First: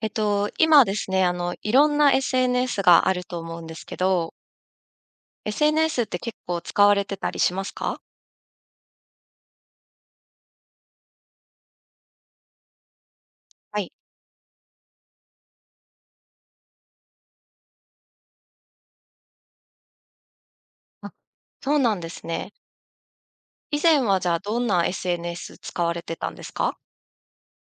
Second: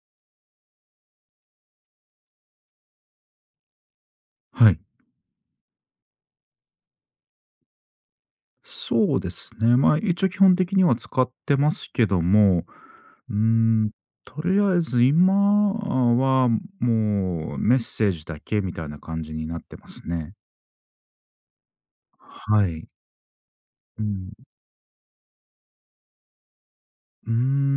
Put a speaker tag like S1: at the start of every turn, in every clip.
S1: 今ですね、いろんな SNS があると思うんですけど、
S2: はい。
S1: SNS って結構使われてたりしますか？
S2: そうですね。まあ、一応基本的には使ってますけども、うー
S1: は
S2: ん、
S1: い。
S2: とりあえず今はもうメッセージだけみたいな感じになってますね。
S1: あ、そうなんですね。
S2: はい。
S1: 以前
S2: う
S1: はじ
S2: ん。
S1: ゃあ、どんな SNS 使われてたんですか？
S2: うー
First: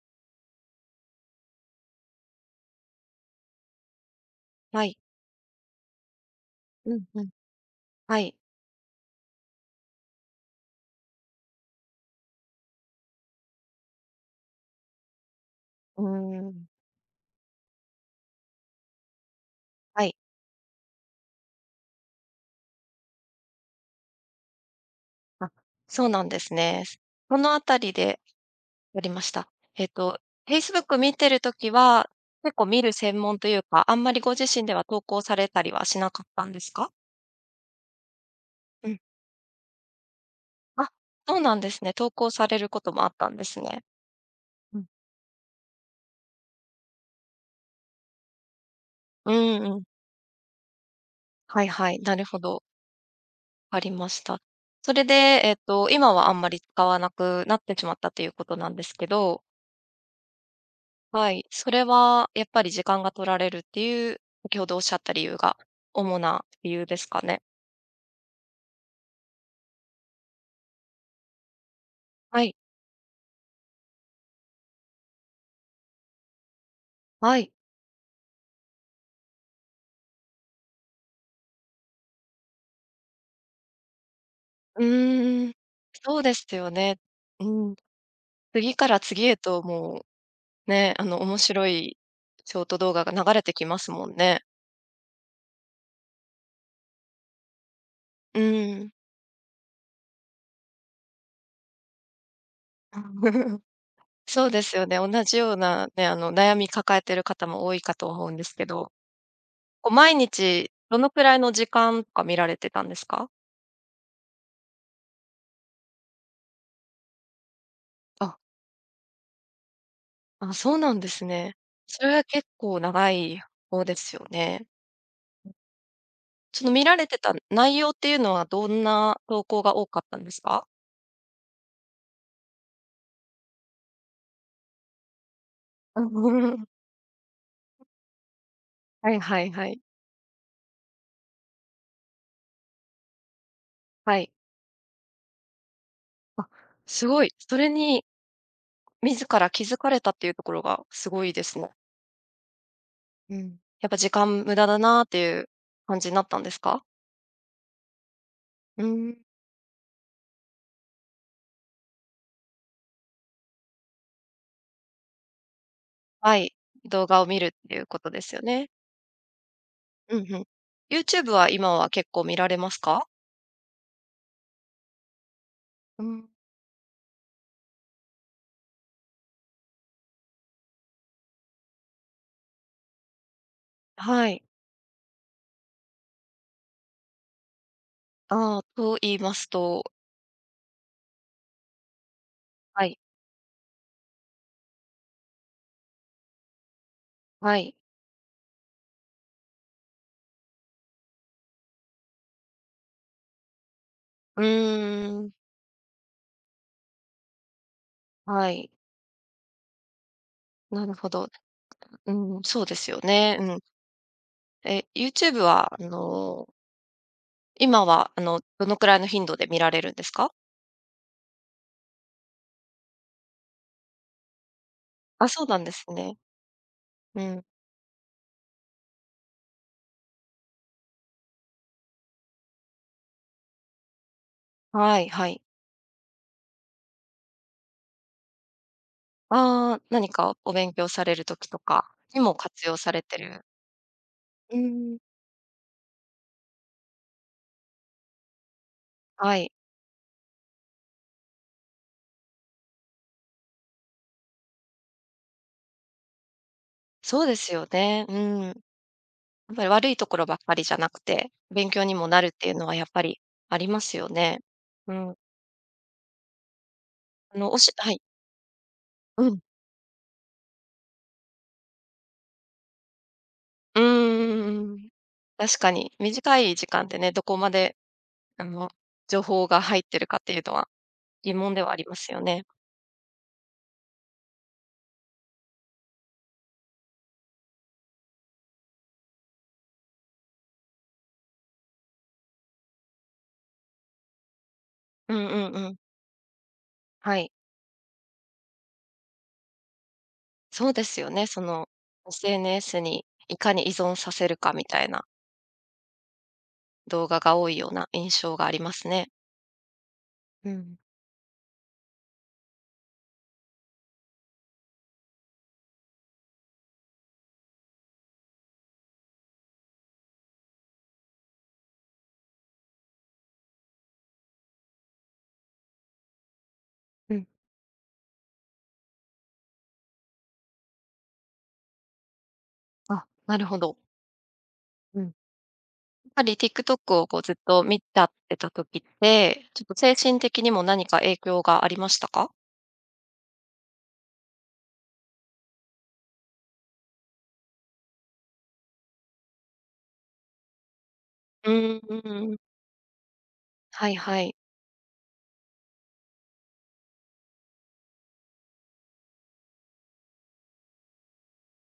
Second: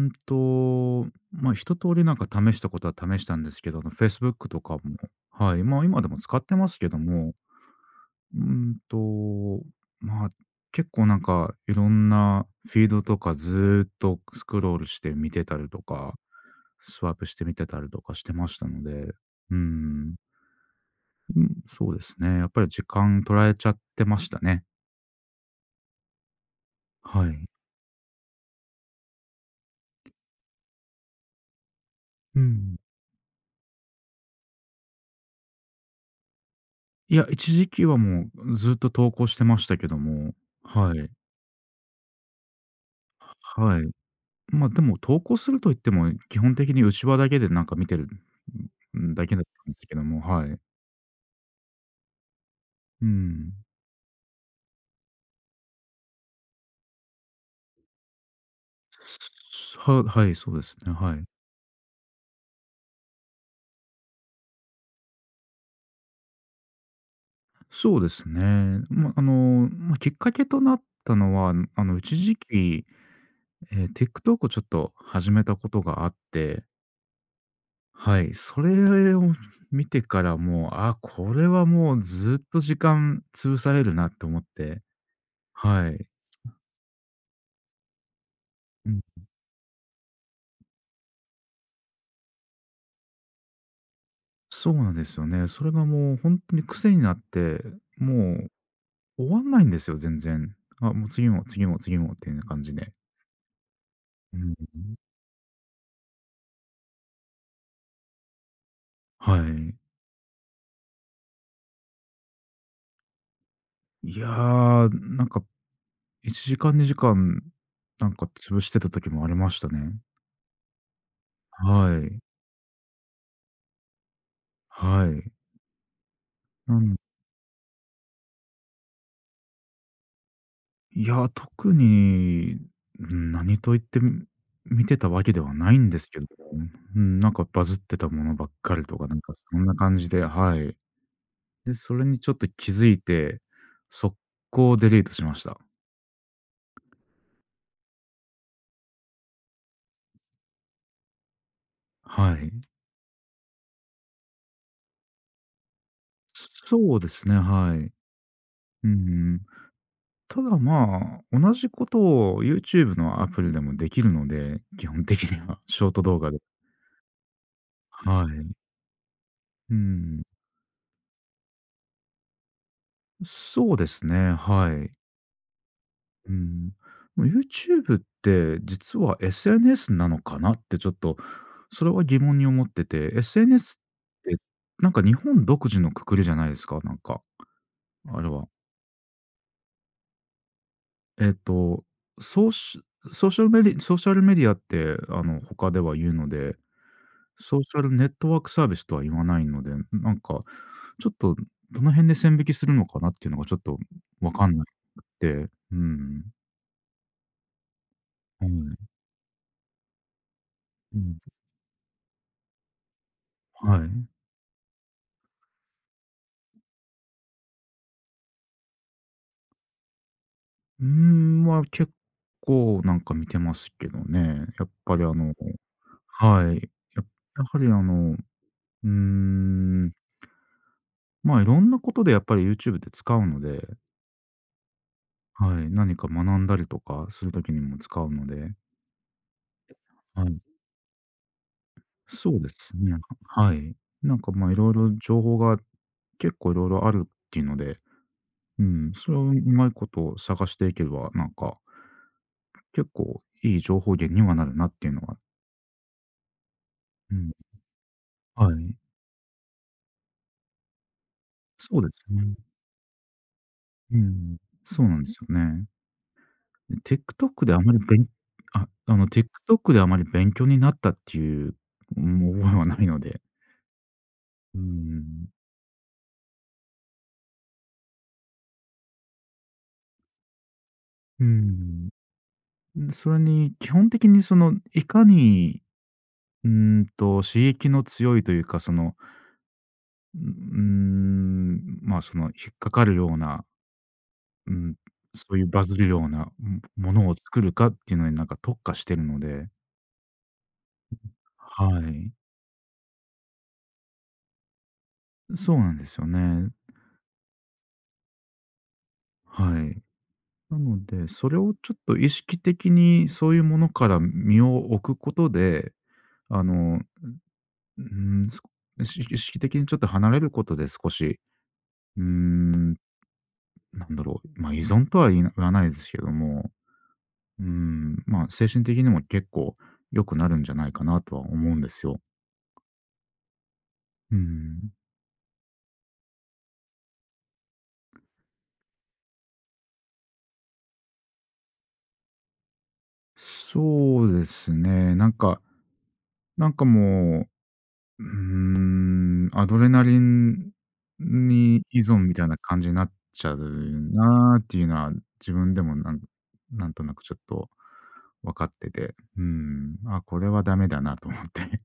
S2: んと、まあ、一通りなんか試したことは試したんですけど、あの Facebook とかも、
S1: はい。
S2: はい、まあ、今でも使ってますけ
S1: う
S2: ど
S1: んうん。
S2: も、
S1: はい。
S2: うーんと、まあ、結構なんかいろんなフィードとかずーっとスクロールして見てたりと
S1: う
S2: か、
S1: ーん。
S2: スワイプして見てたりとかしてましたので、ー
S1: は
S2: ん、
S1: い。
S2: うん、そうですね。やっぱり時間取られちゃってましたね。
S1: あ、そうなんですね。
S2: は
S1: こ
S2: い。
S1: のあたりでやりました。えっと、Facebook 見てる時は、
S2: う
S1: 結構
S2: ん。
S1: 見る専門というか、あんまりご自身では投稿されたりはしなかったんですか？
S2: いや、一時期はもうずっ
S1: う
S2: と
S1: ん。
S2: 投稿してましたけども、
S1: あ、
S2: はい。
S1: そうなんですね。投稿されることもあったんです
S2: は
S1: ね。
S2: い。まあ、
S1: う
S2: で
S1: ん。
S2: も投稿すると言っても、基本的に内輪だけでなんか見てる、だ
S1: う
S2: けだったん
S1: ん
S2: で
S1: うん。
S2: すけども、はい。
S1: はいはい。なるほど。
S2: うん。
S1: ありました。それで、今はあんまり使わなくなってしまったということなんですけど、
S2: はい、そうですね、はい。
S1: はい。それはやっぱり時間が取られるっていう、先ほどおっしゃった理由が主な理由ですかね。
S2: そうですね。ま、あの、ま、きっかけとなったのは、一時
S1: はい。
S2: 期、TikTok をちょっと始めたことがあって、
S1: はい。
S2: はい、それを見てからもう、あ、これはもうずっと時間潰されるなと思って、
S1: うーん。
S2: はい。
S1: そうですよね。うん。次か
S2: うん、
S1: ら次へともう、ね、あの面白いショート動画が流れてきますもんね。
S2: そうなんですよね。それがもうほんとに癖になって、も
S1: う
S2: う
S1: ん。
S2: 終わんないんですよ、全然。あ、もう次も次も次もっていうような感じで。うん
S1: そうです
S2: う
S1: よ
S2: ん、
S1: ね。同じようなね、悩み抱えてる方も多いかと思うんですけど、
S2: はい。
S1: こう毎日どのくらいの時間とか見られてたんですか？
S2: いやー、なんか1時間、2時間、なんか
S1: あ、
S2: 潰してた時もありましたね。
S1: あ、そうなんですね。
S2: は
S1: それ
S2: い。
S1: は結構長い方ですよね。
S2: はい。
S1: その
S2: な
S1: 見ら
S2: ん。
S1: れてた内容っていうのはどんな投稿が多かったんですか？
S2: いや、特に、何と言って、見てたわけではないん で
S1: う
S2: すけども、
S1: ん
S2: うん、なんかバズってたものばっかりとか、
S1: は
S2: な
S1: い
S2: んか
S1: はい
S2: そ
S1: は
S2: んな
S1: い。
S2: 感じで、はい。で、それにちょっと気づいて、速
S1: はい。
S2: 攻デリートしました。
S1: あ、すごい。それに自ら気づかれたっていうところがすごいですね。
S2: はい。
S1: うん。やっぱ時間無駄だなっていう感じになったんですか？
S2: そうですね、はい。
S1: う
S2: うん
S1: ん。
S2: うん。ただ、まあ、同じことを YouTube のアプリでもできるので、基本的には、ショート動画
S1: は
S2: で。
S1: い。動画を見るっていうことで
S2: は
S1: すよ
S2: い。
S1: ね。
S2: う
S1: う
S2: ん。
S1: んうん。YouTube は今は結構見られますか？
S2: そうですね、はい。
S1: うん。
S2: うん。もう YouTube って実は SNS なのかなってちょっと、それは疑問に思ってて、SNS
S1: は
S2: って、
S1: い。
S2: なんか日本独自の括りじゃないですか？なんか、あれは。
S1: ああ、と言いますと？
S2: えっと、ソーシ
S1: はい、
S2: ソーシャルメディソーシャルメディアって、他では言うので、
S1: は
S2: ソーシ
S1: い。
S2: ャルネットワークサービスとは言わないので、なんかちょっとどの辺で線引きするのかなっていうのがちょっとわ
S1: う
S2: かんなく
S1: ーん、
S2: て、うん。は
S1: はい。
S2: い。
S1: なる
S2: う
S1: ほ
S2: ん、
S1: ど。うん、そうですよね。うん。
S2: はい。
S1: YouTube は、今は、どのくらいの頻度で見られるんですか？
S2: 結構なんか見てますけどね。やっぱり
S1: あ、そうなんですね。
S2: はい。
S1: うん。
S2: やはりうーん、まあ、いろんなことでやっぱり YouTube で使うので、
S1: はいはい。
S2: はい、何か学んだりとかするときにも使うので、
S1: ああ、何
S2: は
S1: か
S2: い。
S1: お勉強されるときとかにも
S2: そうで
S1: 活
S2: す
S1: 用さ
S2: ね。
S1: れてる。
S2: はい。なんか、ま、い
S1: う
S2: ろいろ
S1: ん、
S2: 情報が結構いろいろあるっていうので、うん、それをう
S1: はい。
S2: まいこと探していけば、なんか、結構いい情報源にはなるなっていうのは、う
S1: そう
S2: ん、
S1: ですよね。うん。や
S2: は
S1: っ
S2: い。
S1: ぱり悪いところばっかりじゃなくて、勉
S2: そ
S1: 強
S2: うで
S1: に
S2: す
S1: もなるっ
S2: ね。
S1: ていうのはやっぱりあります
S2: う
S1: よ
S2: ん、
S1: ね。
S2: そう
S1: う
S2: なんで
S1: ん。
S2: すよね。で、TikTok であまり
S1: は
S2: べ
S1: い。
S2: ん
S1: うん。
S2: TikTok であまり勉強になったっていう、もう覚えはないので。
S1: う
S2: う
S1: ーん。
S2: ん。
S1: 確かに。短い時間でね、どこまで、あの、情報が入ってるかっていうのは
S2: う
S1: 疑問ではあり
S2: ん。
S1: ますよね。
S2: それに基本的にその、いかにうー刺激の強いというか、その、うまあ、その、引っかかるような、うん、
S1: うん
S2: そ
S1: う
S2: ういう
S1: ん
S2: バ
S1: うん。
S2: ズるような、うん、ものを
S1: はい。
S2: 作るかっていうのになんか特化してるので、
S1: そうですよね。
S2: はい。
S1: SNS にいかに依存させるかみたいな
S2: そうなんですよね。
S1: 動画が多いような印象がありますね。
S2: はい。
S1: う
S2: な
S1: ん。
S2: ので、それをちょっと意識的にそういうものから身を置くことで、あの、うーん、す意識的にちょっと離れることで少し、うーん、なんだろう、ま、依存とは言わないですけども、
S1: うん。
S2: うん、まあ、精神的にも結構良くなるんじゃないかなとは思うんですよ。
S1: あ、なるほど。
S2: うん。
S1: うん。TikTok をこうずっと見ちゃってた時って、ちょっと精神的にも何か影響がありましたか？
S2: そうですね。なんかもう、アドレナリン
S1: う
S2: に
S1: ー
S2: 依存みたい
S1: ん、
S2: な感じになっちゃう
S1: はいはい。
S2: なーっていうのは、自分でもなんとなくちょっと分かってて、うん、あ、これはダメだなと思って。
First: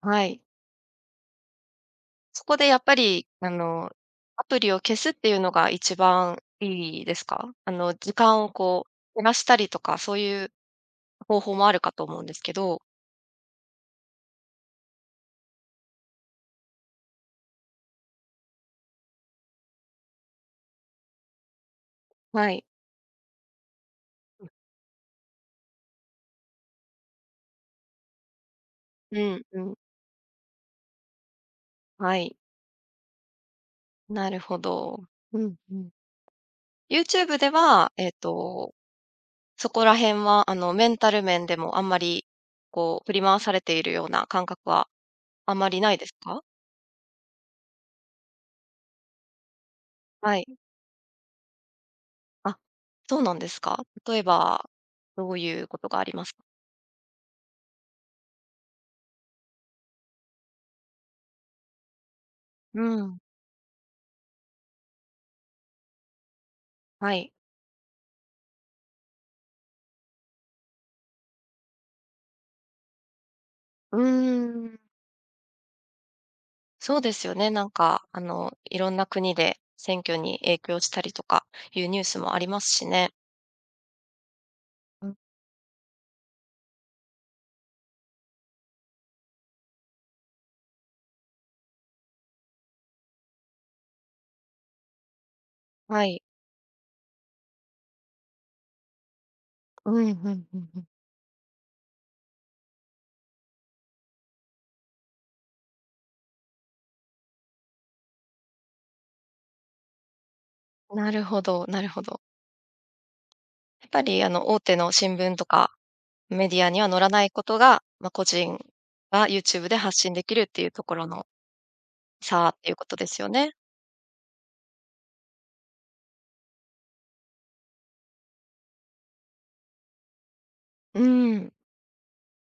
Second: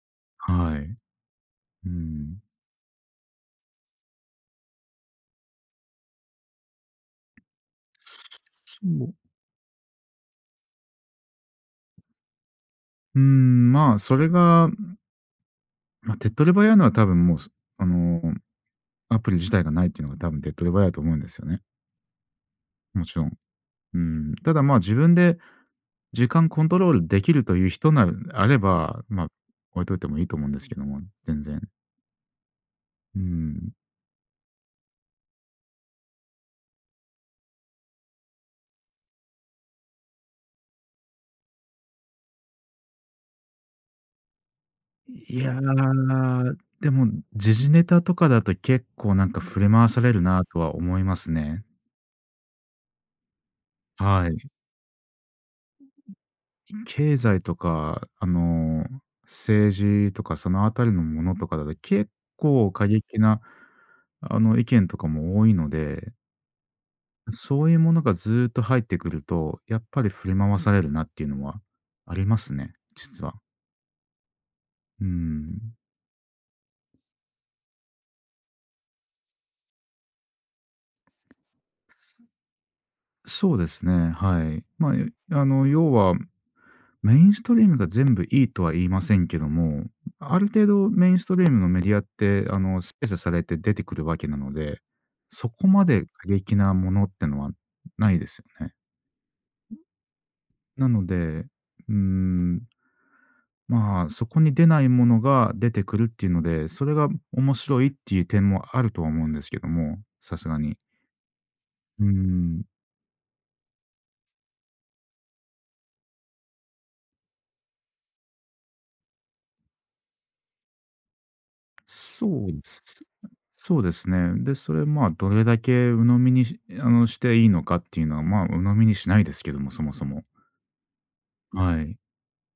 S1: は い。
S2: はい。うん。
S1: そこでやっぱり、アプリを消すっていうのが一番いいですか？時
S2: そ
S1: 間をこ
S2: う。
S1: う減らしたりとか、そういう方法もあるかと思うんですけど。
S2: うん、まあ、それがまあ、手っ取り早いのは多分もう、あの、アプリ自体がないっていうのが多分手っ取り早いと思うんですよね。
S1: はい。
S2: もちろん。うん。ただ、まあ、自分で時間コントロールできるという人ならあれば、
S1: う
S2: ま、
S1: んうん。
S2: 置いといてもいいと思うんですけども、全然。
S1: はい。
S2: うん。
S1: なるほど。うんうん。YouTube では、そこら辺は、メンタル面でもあんまり、振り回されているような感覚は
S2: いや
S1: あんまりないですか？
S2: ー、でも、時事ネタとかだと結構なんか振れ回される
S1: は
S2: な
S1: い。
S2: とは思いますね。
S1: あ、そうなんですか。例え
S2: はい。
S1: ば、どういうことがありますか？
S2: 経済とか、政治とかそのあたりのものとかだと、結構
S1: う
S2: 過激
S1: ん、
S2: な、意見とかも多いので、
S1: はい。
S2: そういうものがずっと入ってくると、やっぱり振り回されるなっていうのはありますね、実は。
S1: うーん、
S2: うん。
S1: そうですよね。なんか、いろんな国で選挙に影響したりとかいうニュースもありますしね。
S2: そうですね、はい。まあ、
S1: う
S2: い
S1: ん、
S2: あの、要は、メインストリームが全部いいとは言いませんけども、ある程度メインストリームのメディアって、精査されて出てくるわけなので、そこまで
S1: はい。
S2: 過激なものってのはないですよね。
S1: うん、うんうんうん。
S2: なので、うーん、まあ、そこに出ないものが出てくるっていうので、それが面白いっていう点もあるとは思うんですけども、さすがに。
S1: なるほどなるほ
S2: うー
S1: ど。
S2: ん。
S1: やっぱり、大手の新聞とかメディアには載らないことが、まあ、個人が YouTube で発信できるっていうところの
S2: そ
S1: 差
S2: う
S1: っ
S2: で
S1: ていうこと
S2: す。
S1: ですよね。
S2: そうですね。で、それ、まあ、どれだけ鵜呑みにしあの、していいのかっていうのは、まあ、鵜呑みにしないですけども、そもそも。
S1: うん、
S2: はい。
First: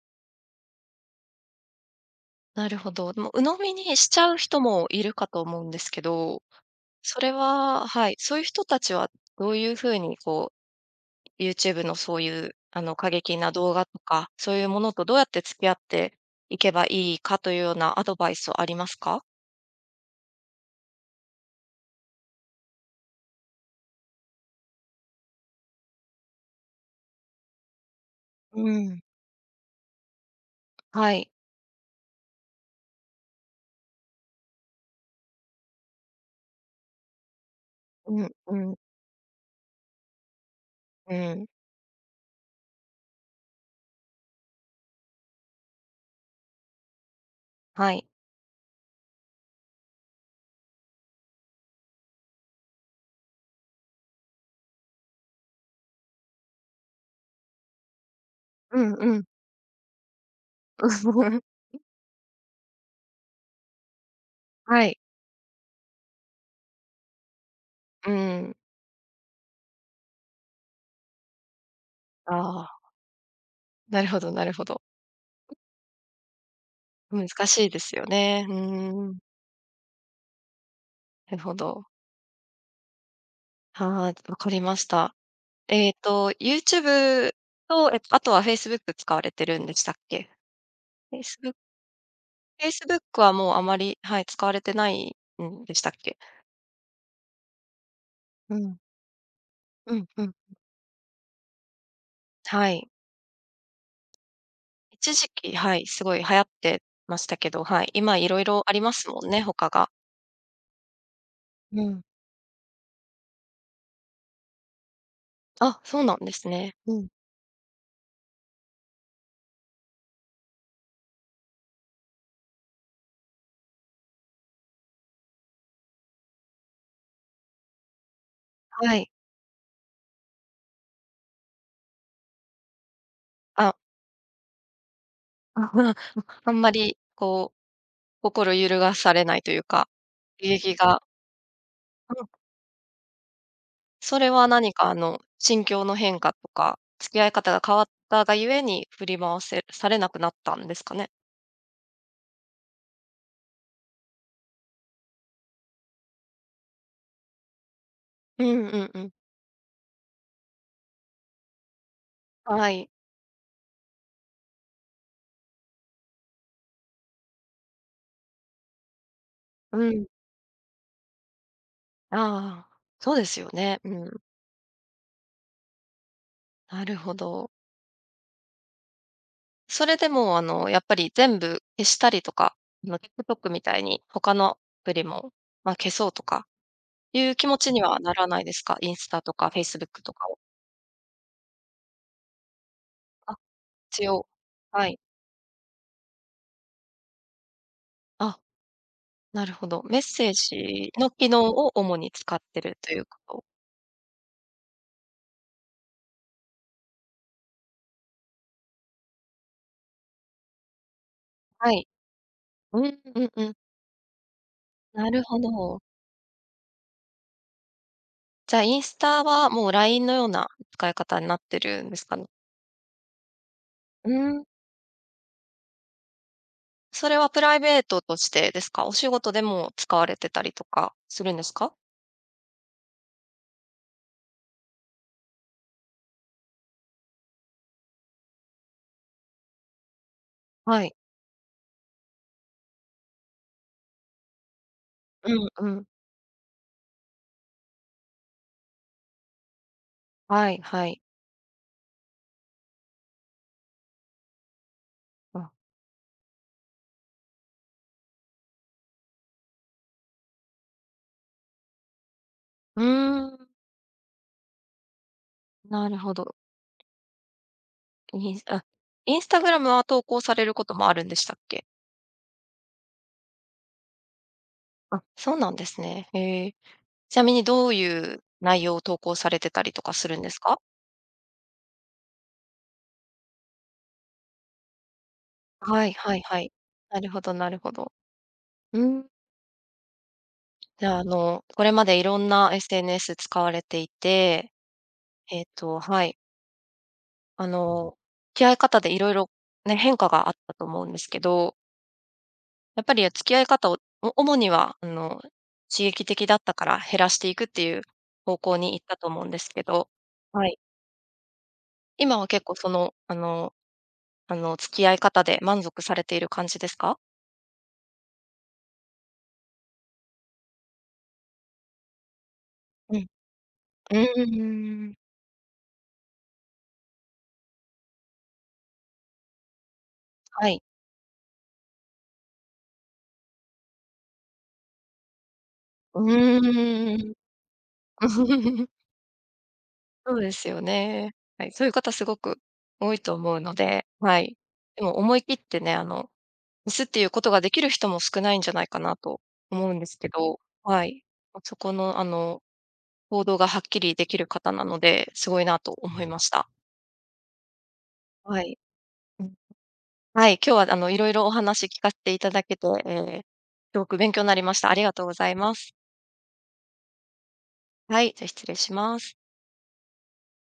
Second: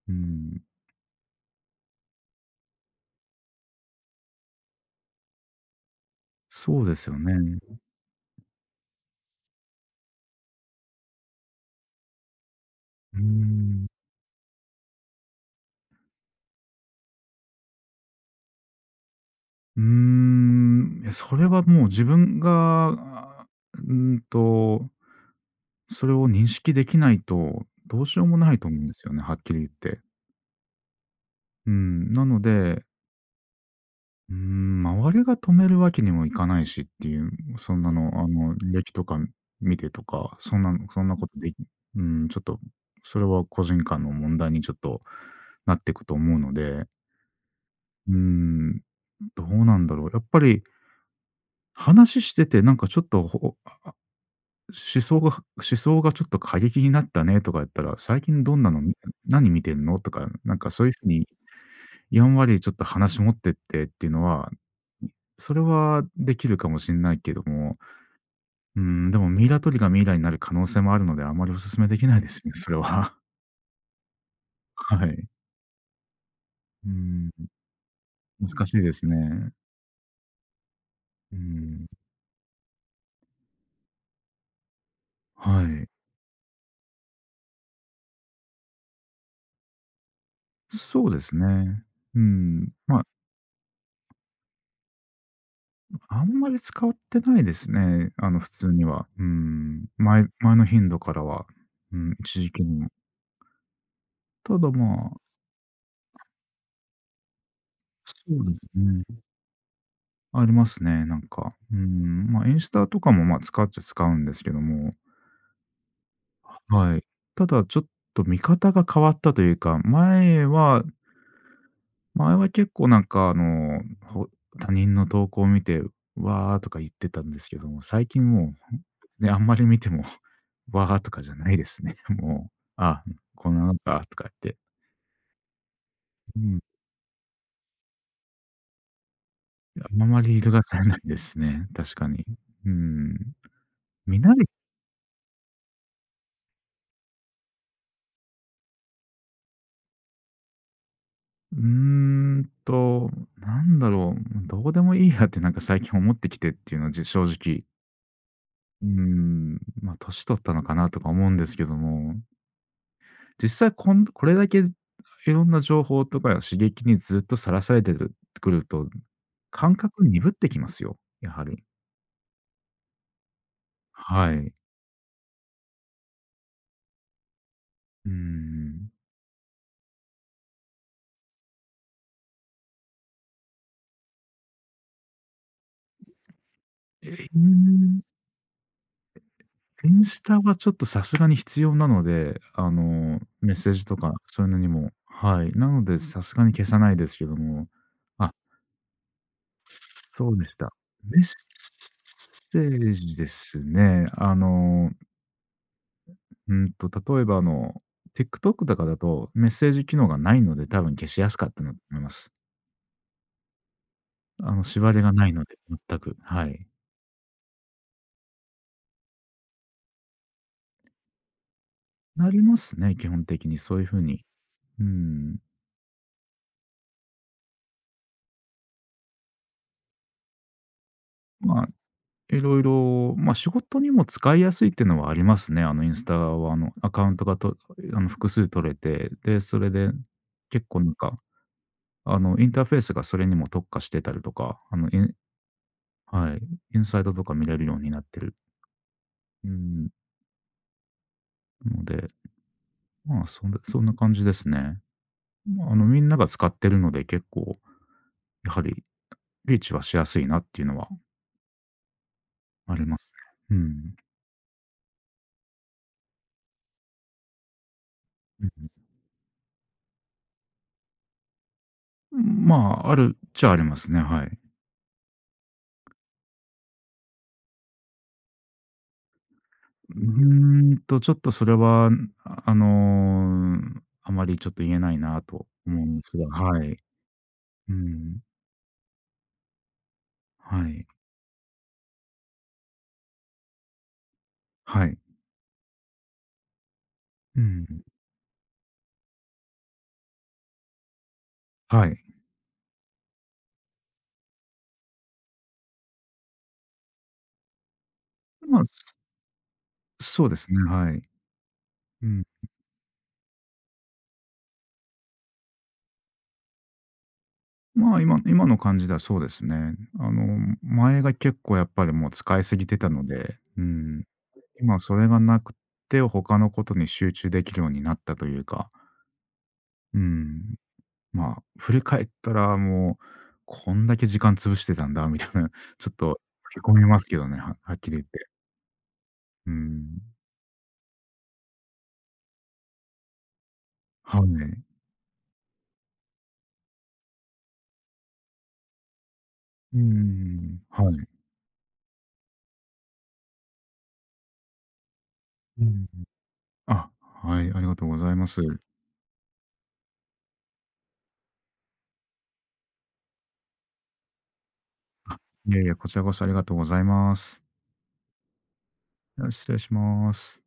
S2: うん。
S1: なるほど。でも鵜呑みにしちゃう人もいるかと思うんですけど、
S2: そうですよ
S1: それ
S2: ね。
S1: は、はい、そういう人たちはどういうふうにこう YouTube のそういう、過
S2: うー
S1: 激な動画
S2: ん。
S1: とか、そういうものとどうやって付き合っていけばいいかというようなアドバイスはありますか？
S2: いや、それはもう自分が、あ、うーんと、それを認識できないと、どうしようもない
S1: う
S2: と思うんで
S1: ん、
S2: すよね、はっきり言って。
S1: はい。
S2: うん、なので周りが止めるわけにもいかないしっていう、そんなの、
S1: うんう
S2: 履
S1: ん
S2: 歴とか見てとか、そんなのそん
S1: う
S2: なこと
S1: ん。
S2: できちょっと、それは個人間の問題にちょっとなってくと思うので、
S1: はい。
S2: うーん、どうなんだろう。やっぱり話してて、なんかちょっと、ほ思想が思想がちょっと過激になったねとか言ったら、最近どんな
S1: う
S2: の
S1: ん
S2: み
S1: うん。
S2: 何見てんのとか、なんかそういう風に やんわ割ちょっと話持ってってっていうのは、
S1: はい。
S2: それはできるかもしんないけども、
S1: うん。
S2: でもミイラ取りがミイラになる可能性もあるので、あまりお勧めできないで
S1: あ
S2: すね、それ
S1: あ、
S2: は。
S1: なるほどなるほど。
S2: はい。う
S1: 難
S2: ーん。
S1: しいですよね。う
S2: 難しいです
S1: ーん。
S2: ね。
S1: な
S2: うー
S1: るほど。
S2: ん、
S1: はい、わかりました。
S2: はい。
S1: YouTube と、あとは Facebook 使われてるんでしたっけ
S2: そうです
S1: ？Facebook
S2: ね。うん、ま、
S1: Facebook はもうあまり、はい、使われてないんでしたっけ？
S2: あんまり使ってないですね、普
S1: う
S2: 通
S1: ん。
S2: には。
S1: うんう
S2: 前
S1: ん。
S2: 前の頻度からは、うん、一時期
S1: は
S2: に
S1: い。
S2: も。ただ、ま
S1: 一
S2: あ、
S1: 時期、はい、すごい流行ってましたけど、はい、
S2: そ
S1: 今いろい
S2: うで
S1: ろ
S2: す
S1: ありま
S2: ね。
S1: すもんね、他が。
S2: ありますね、なんか。う
S1: うん。
S2: ん、まあ、インスタとかも、ま、使っちゃ使うんですけども、
S1: あ、そうなんですね。
S2: は
S1: う
S2: い。
S1: ん。
S2: ただちょっと見方が変わったというか、前は結構なんか他人の投稿を見て、「わーとか言ってたんですけども、最近も
S1: はい。
S2: う、ね、あんまり見ても、「わーとかじゃないですね。もう、「あ、こんな
S1: あ、
S2: のか」とか言って。う
S1: あん
S2: ん、
S1: まりこう心揺るがされないというか、
S2: あんまり
S1: 刺
S2: 色が
S1: 激
S2: されない
S1: が。
S2: ですね、確か
S1: う
S2: に。
S1: ん、
S2: うん。
S1: そ
S2: 見
S1: れ
S2: ない
S1: は何か心境の変化とか、付き合い方が変わったがゆえに振り回せされなくなったんですかね？
S2: うーんと、なんだろう、どうでもいいやってなんか最近思ってきてっていうのは、正直。
S1: うんうんうん。
S2: ま、あ、年取ったのかなとか思うんですけども、
S1: はい。
S2: 実際これだけいろんな情報とか刺激にずっとさらされてるくると、感
S1: う
S2: 覚
S1: ん。
S2: 鈍ってきますよ、やはり。
S1: ああ、そうですよね。うん。
S2: はい。
S1: なるほど。
S2: うーん。
S1: それでもやっぱり全部消したりとか、TikTok みたいに他のアプリも、まあ、消そうとか
S2: え
S1: いう
S2: うー
S1: 気持ちには
S2: ん。
S1: ならないですか？インスタとか
S2: イ
S1: Facebook
S2: ン
S1: と
S2: ス
S1: かを。
S2: タはちょっとさすがに必要なので、
S1: あ、
S2: メッセージと
S1: 一
S2: か
S1: 応
S2: そういうのに
S1: は
S2: も、
S1: い。
S2: はい。なので、さすがに消さないですけども、あ、
S1: あ、なるほど。メッセ
S2: そ
S1: ー
S2: うでした。
S1: ジの
S2: メッ
S1: 機能を主に使っ
S2: セ
S1: てると
S2: ー
S1: いう
S2: ジ
S1: こ
S2: で
S1: と。
S2: すね。うんと、例えばあの、TikTok とかだとメッセージ機能がないので、多分消しやすかった
S1: は
S2: なと
S1: い。
S2: 思います。
S1: うん、うんうん。
S2: 縛り
S1: な
S2: が
S1: る
S2: ない
S1: ほ
S2: ので、
S1: ど。
S2: 全く。はい。
S1: じゃあインスタはもう LINE のような使い方になってるんですかね？
S2: なりますね、基本的にそういう風
S1: う
S2: に。
S1: ん。
S2: うん。
S1: それはプライベートとしてですか？お仕事でも使われてたりとかするんです
S2: まあ
S1: か？
S2: いろいろまあ、仕事にも使いやすいっていうのはありますね。あのインスタは、アカウントがとあの、複数取れて、で、それで結構
S1: は
S2: なん
S1: い。
S2: か、インターフェースがそれにも特化してたりとか、
S1: うんうん。
S2: はい、インサイトとか見れるようになってる、うん、
S1: はいはい。
S2: ので、まあ、そんな感じですね。
S1: あ、
S2: まあ、みんなが使ってるので、結構やはりリーチはしやすいなっていうのはあ
S1: うー
S2: ります
S1: ん、
S2: ね。うん。
S1: なるほど。インスあ、インスタグラムは投稿されることもあるんでしたっけ？
S2: うん。まあ、あるっちゃありますね、はい。
S1: あ、そうなんですね。へえ。ちなみにどういう内容を投稿されてたりとかするんですか？
S2: ちょっとそれは、あの、あまりちょっと言えないなと思
S1: は
S2: う
S1: い
S2: んで
S1: は
S2: す
S1: い
S2: が、
S1: はい。
S2: はい。
S1: なるほどなるほ
S2: う
S1: ど。
S2: ん。
S1: うん。
S2: は
S1: じ
S2: い。
S1: ゃあ、これまでいろんな SNS 使われていて、
S2: はい。
S1: はい、
S2: う
S1: あ
S2: ん。
S1: の、付き合い方でいろいろね、変化があったと思うんですけど、
S2: はい。
S1: やっぱり、付き合い方を、お主には、刺激的だったから減らしていくっていう方向
S2: まあ、
S1: に行ったと思うんですけど、
S2: そうで
S1: は
S2: す
S1: い。
S2: ね、はい。う
S1: 今は
S2: ん。
S1: 結構付き合い方で満足されている感じですか？
S2: まあ、今の感じではそうですね。前が結構やっぱりもう使いすぎてた
S1: う
S2: の
S1: ん。
S2: で、う
S1: う
S2: ん。今
S1: ーん、
S2: それがなくて、他のことに集中できるようになったというか、う
S1: は
S2: ん。
S1: い。
S2: まあ、振り返ったらもう、こんだけ時間潰してたんだみたいな、ちょっ
S1: う
S2: とへこみ
S1: ー
S2: ます
S1: ん。
S2: けどね、はっきり言って。うーん。
S1: そうですよね。はい、そういう方すごく多いと思うので、は
S2: はい。
S1: い。でも思い切ってね、ミスっていうことができる人も少ないんじゃないかなと思う
S2: う
S1: ん
S2: ー
S1: ですけど、
S2: ん、
S1: は
S2: はい。
S1: い。そこの、行動がはっきりできる方なので、すごいな
S2: う
S1: と
S2: ん。
S1: 思いました。
S2: あ、はい、ありがとうございます。
S1: はい。うん。はい、今日は色々お話聞かせていただけて、すごく勉強になりました。ありがとうございま
S2: いやい
S1: す。
S2: やこちらこそありがとうございます。
S1: はい、じゃ、失礼します。
S2: では失礼します。